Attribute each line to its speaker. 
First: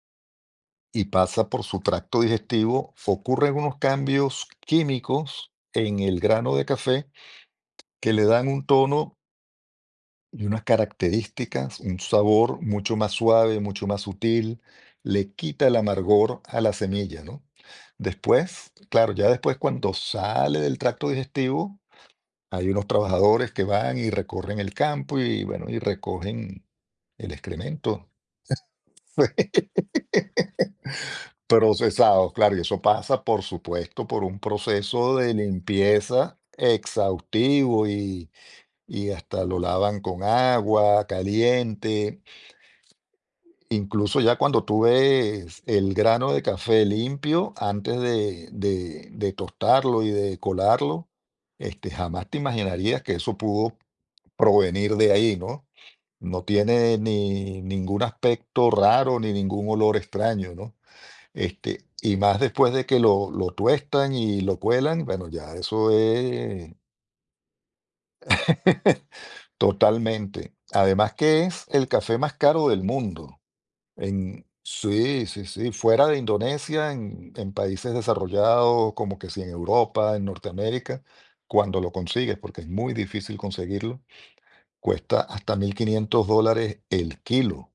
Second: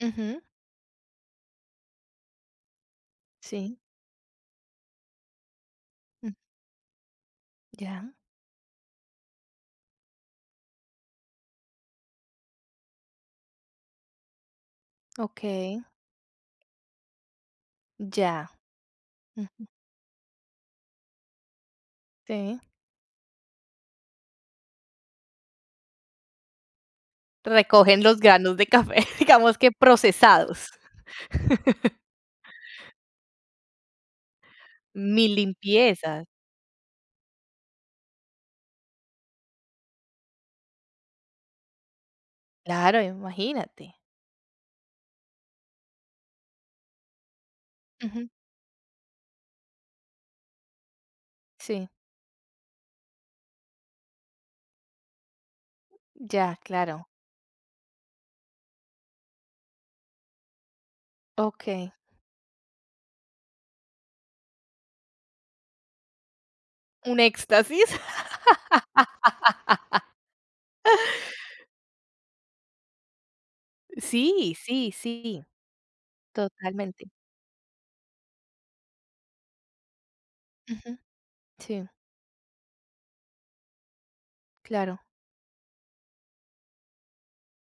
Speaker 1: Ujú.
Speaker 2: Y pasa por su tracto digestivo, ocurren
Speaker 1: Sí.
Speaker 2: unos cambios químicos en el
Speaker 1: Mm.
Speaker 2: grano de café
Speaker 1: Ya.
Speaker 2: que le dan un tono y unas características, un sabor mucho más suave, mucho más sutil, le quita el
Speaker 1: Okey.
Speaker 2: amargor a la semilla, ¿no?
Speaker 1: Ya.
Speaker 2: Después, claro, ya después
Speaker 1: Ujú.
Speaker 2: cuando sale del tracto digestivo,
Speaker 1: Sí.
Speaker 2: hay unos trabajadores que van y recorren el campo y, bueno, y recogen el
Speaker 1: Recogen
Speaker 2: excremento.
Speaker 1: los granos de café, digamos que procesados.
Speaker 2: Procesados, claro, y eso pasa, por supuesto, por un proceso
Speaker 1: Mi
Speaker 2: de
Speaker 1: limpieza.
Speaker 2: limpieza exhaustivo y y hasta lo lavan con agua caliente.
Speaker 1: Claro, imagínate.
Speaker 2: Incluso ya cuando tú ves el grano de café limpio, antes
Speaker 1: Ujú.
Speaker 2: de de de tostarlo y de colarlo,
Speaker 1: Sí.
Speaker 2: este, jamás te imaginarías que eso pudo provenir de ahí, ¿no? No
Speaker 1: Ya,
Speaker 2: tiene
Speaker 1: claro.
Speaker 2: ni ningún aspecto raro ni ningún olor extraño, ¿no? Este,
Speaker 1: Okey.
Speaker 2: y más después de que lo lo tuestan y lo cuelan, bueno, ya eso es
Speaker 1: Un éxtasis.
Speaker 2: Totalmente. Además que es el café más caro del mundo en
Speaker 1: Sí, sí,
Speaker 2: Sí,
Speaker 1: sí,
Speaker 2: sí, sí, fuera de Indonesia,
Speaker 1: totalmente.
Speaker 2: en en países desarrollados, como que si en Europa, en
Speaker 1: Ujú.
Speaker 2: Norteamérica, cuando
Speaker 1: Sí.
Speaker 2: lo consigues, porque es muy difícil conseguirlo,
Speaker 1: Claro.
Speaker 2: cuesta hasta 1500 dólares el kilo.